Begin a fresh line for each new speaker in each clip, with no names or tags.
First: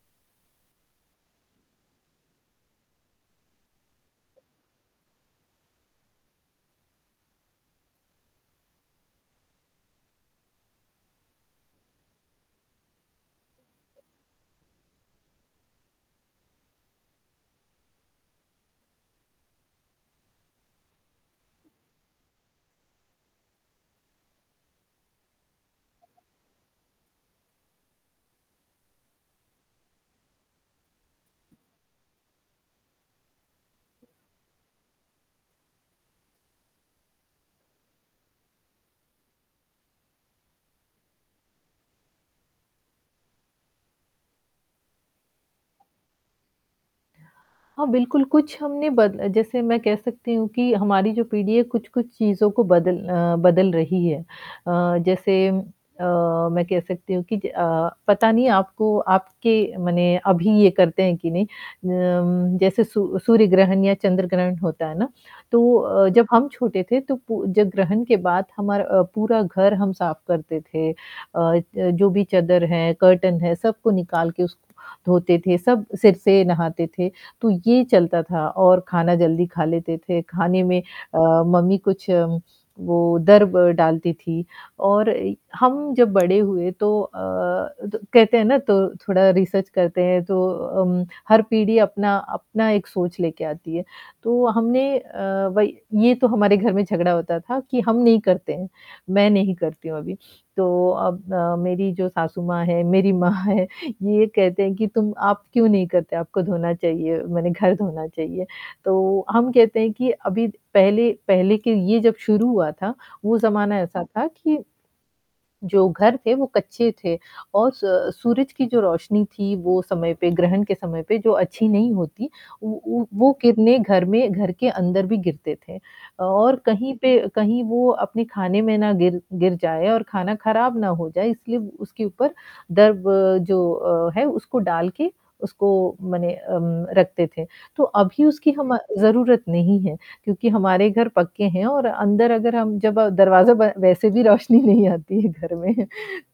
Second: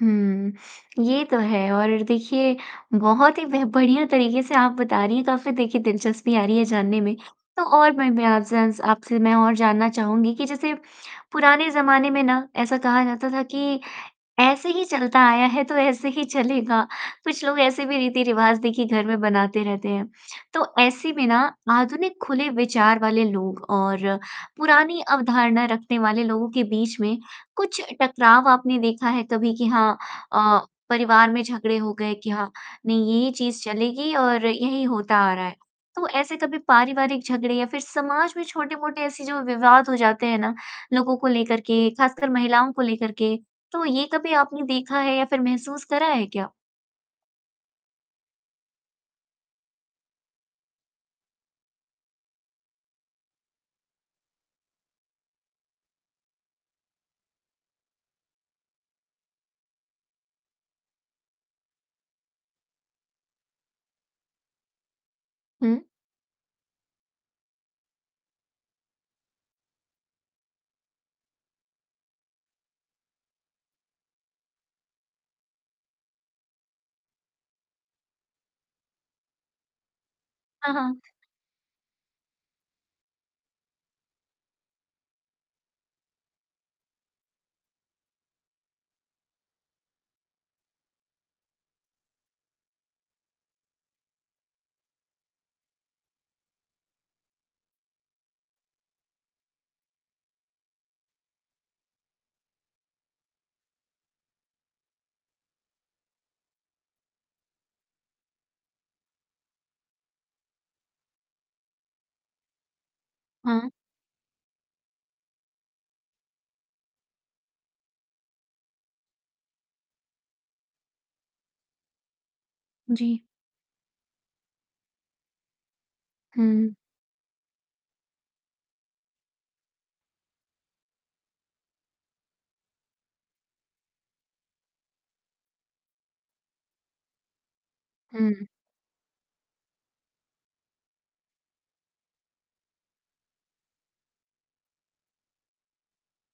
हुँ, ये तो है और देखिए बहुत ही ब बढ़िया तरीके से आप बता रही हैं काफ़ी देखिए दिलचस्पी आ रही है जानने में, तो और मैं मैं आपसे जान आपसे मैं और जानना चाहूँगी कि जैसे, पुराने ज़माने में ना, ऐसा कहा जाता था कि ऐसे ही चलता आया है तो ऐसे ही चलेगा, कुछ लोग ऐसे भी रीति-रिवाज़ देखिए घर में बनाते रहते हैं, तो ऐसे में ना आधुनिक खुले विचार वाले लोग और पुरानी अवधारणा रखने वाले लोगों के बीच में, कुछ टकराव आपने देखा है कभी कि हाँ अ, परिवार में झगड़े हो गए कि हाँ, नहीं ये चीज़ चलेगी और यही होता आ रहा है। तो ऐसे कभी पारिवारिक झगड़े या फिर समाज में छोटे-मोटे ऐसे जो विवाद हो जाते हैं ना लोगों को लेकर के, खासकर महिलाओं को लेकर के, तो ये कभी आपने देखा है या फिर महसूस करा है क्या?
हाँ, बिल्कुल, कुछ हमने बद जैसे मैं कह सकती हूँ कि हमारी जो पीढ़ी है कुछ-कुछ चीज़ों को बदल अ, बदल रही है। अ, जैसे अ, मैं कह सकती हूँ कि अ, पता नहीं आपको आपके माने अभी ये करते हैं कि नहीं। अ, जैसे सूर्य सूर्य ग्रहण या चंद्र-ग्रहण होता है ना, तो
हुँ।
अ, जब हम छोटे थे तो पू जब ग्रहण के बाद हमार अ, पूरा घर हम साफ करते थे अ, जो भी चादर है, कर्टेन हैं, सबको निकाल के उसको धोते थे, सब सिर से नहाते थे, तो ये चलता था। और खाना जल्दी खा लेते थे, खाने
हाँ,
में
हाँ।
अ, मम्मी कुछ वो दर्ब डालती थी। और हम जब बड़े हुए, तो अ, कहते हैं ना, त थोड़ा रिसर्च करते हैं तो उम, हर पीढ़ी अपना अपना एक सोच लेकर आती है। तो हमने अ, भई ये तो हमारे घर में झगड़ा होता था कि हम नहीं करते हैं, मैं नहीं करती हूँ अभी, तो अब अ, मेरी जो सासू माँ हैं, मेरी माँ हैं, ये कहते हैं कि तुम आप क्यों नहीं करते? आपको धोना चाहिए, माने घर धोना चाहिए, तो हम कहते हैं कि अभी पहले पहले के ये जब शुरू हुआ था, वो
हाँ।
ज़माना ऐसा था कि जो घर थे, वो कच्चे थे और स सूरज की जो रोशनी थी, वो समय पे ग्रहण के समय पे जो अच्छी नहीं होती, उ उ
जी।
वो किरणें घर में घर के अंदर भी गिरती थीं। और
हुँ।
कहीं पे कहीं वो अपने खाने में ना गिर गिर जाएँ और खाना खराब ना हो जाए इसलिए उसके ऊपर दर्ब जो है, उसको डाल के उसको मने अ, रखते थे। तो अभी
हुँ।
उसकी हम ज़रूरत नहीं है क्योंकि हमारे घर पक्के हैं और अंदर अगर हम दरवाज़ा बंद वैसे भी रोशनी नहीं आती है घर में,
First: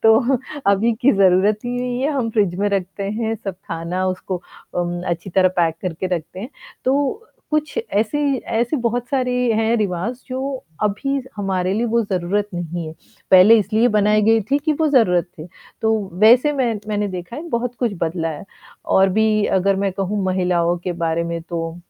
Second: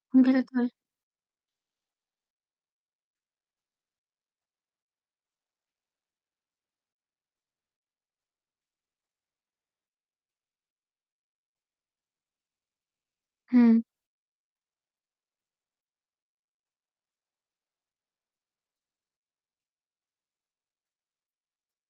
तो
गलत कर
अभी की ज़रूरत ही नहीं है। हम फ्रिज में रखते हैं सब खाना उसको अ, अच्छी तरह पैक करके रखते हैं। तो कुछ ऐसी ऐसी बहुत सारी हैं रिवाज़ जो अभी हमारे लिए वो ज़रूरत नहीं है। पहले
हुँ।
इसलिए बनाई गई थीं कि वो ज़रूरत थी, तो वैसे मैं मैंने देखा है बहुत कुछ बदला है और भी अगर मैं कहूँ महिलाओं के बारे में तो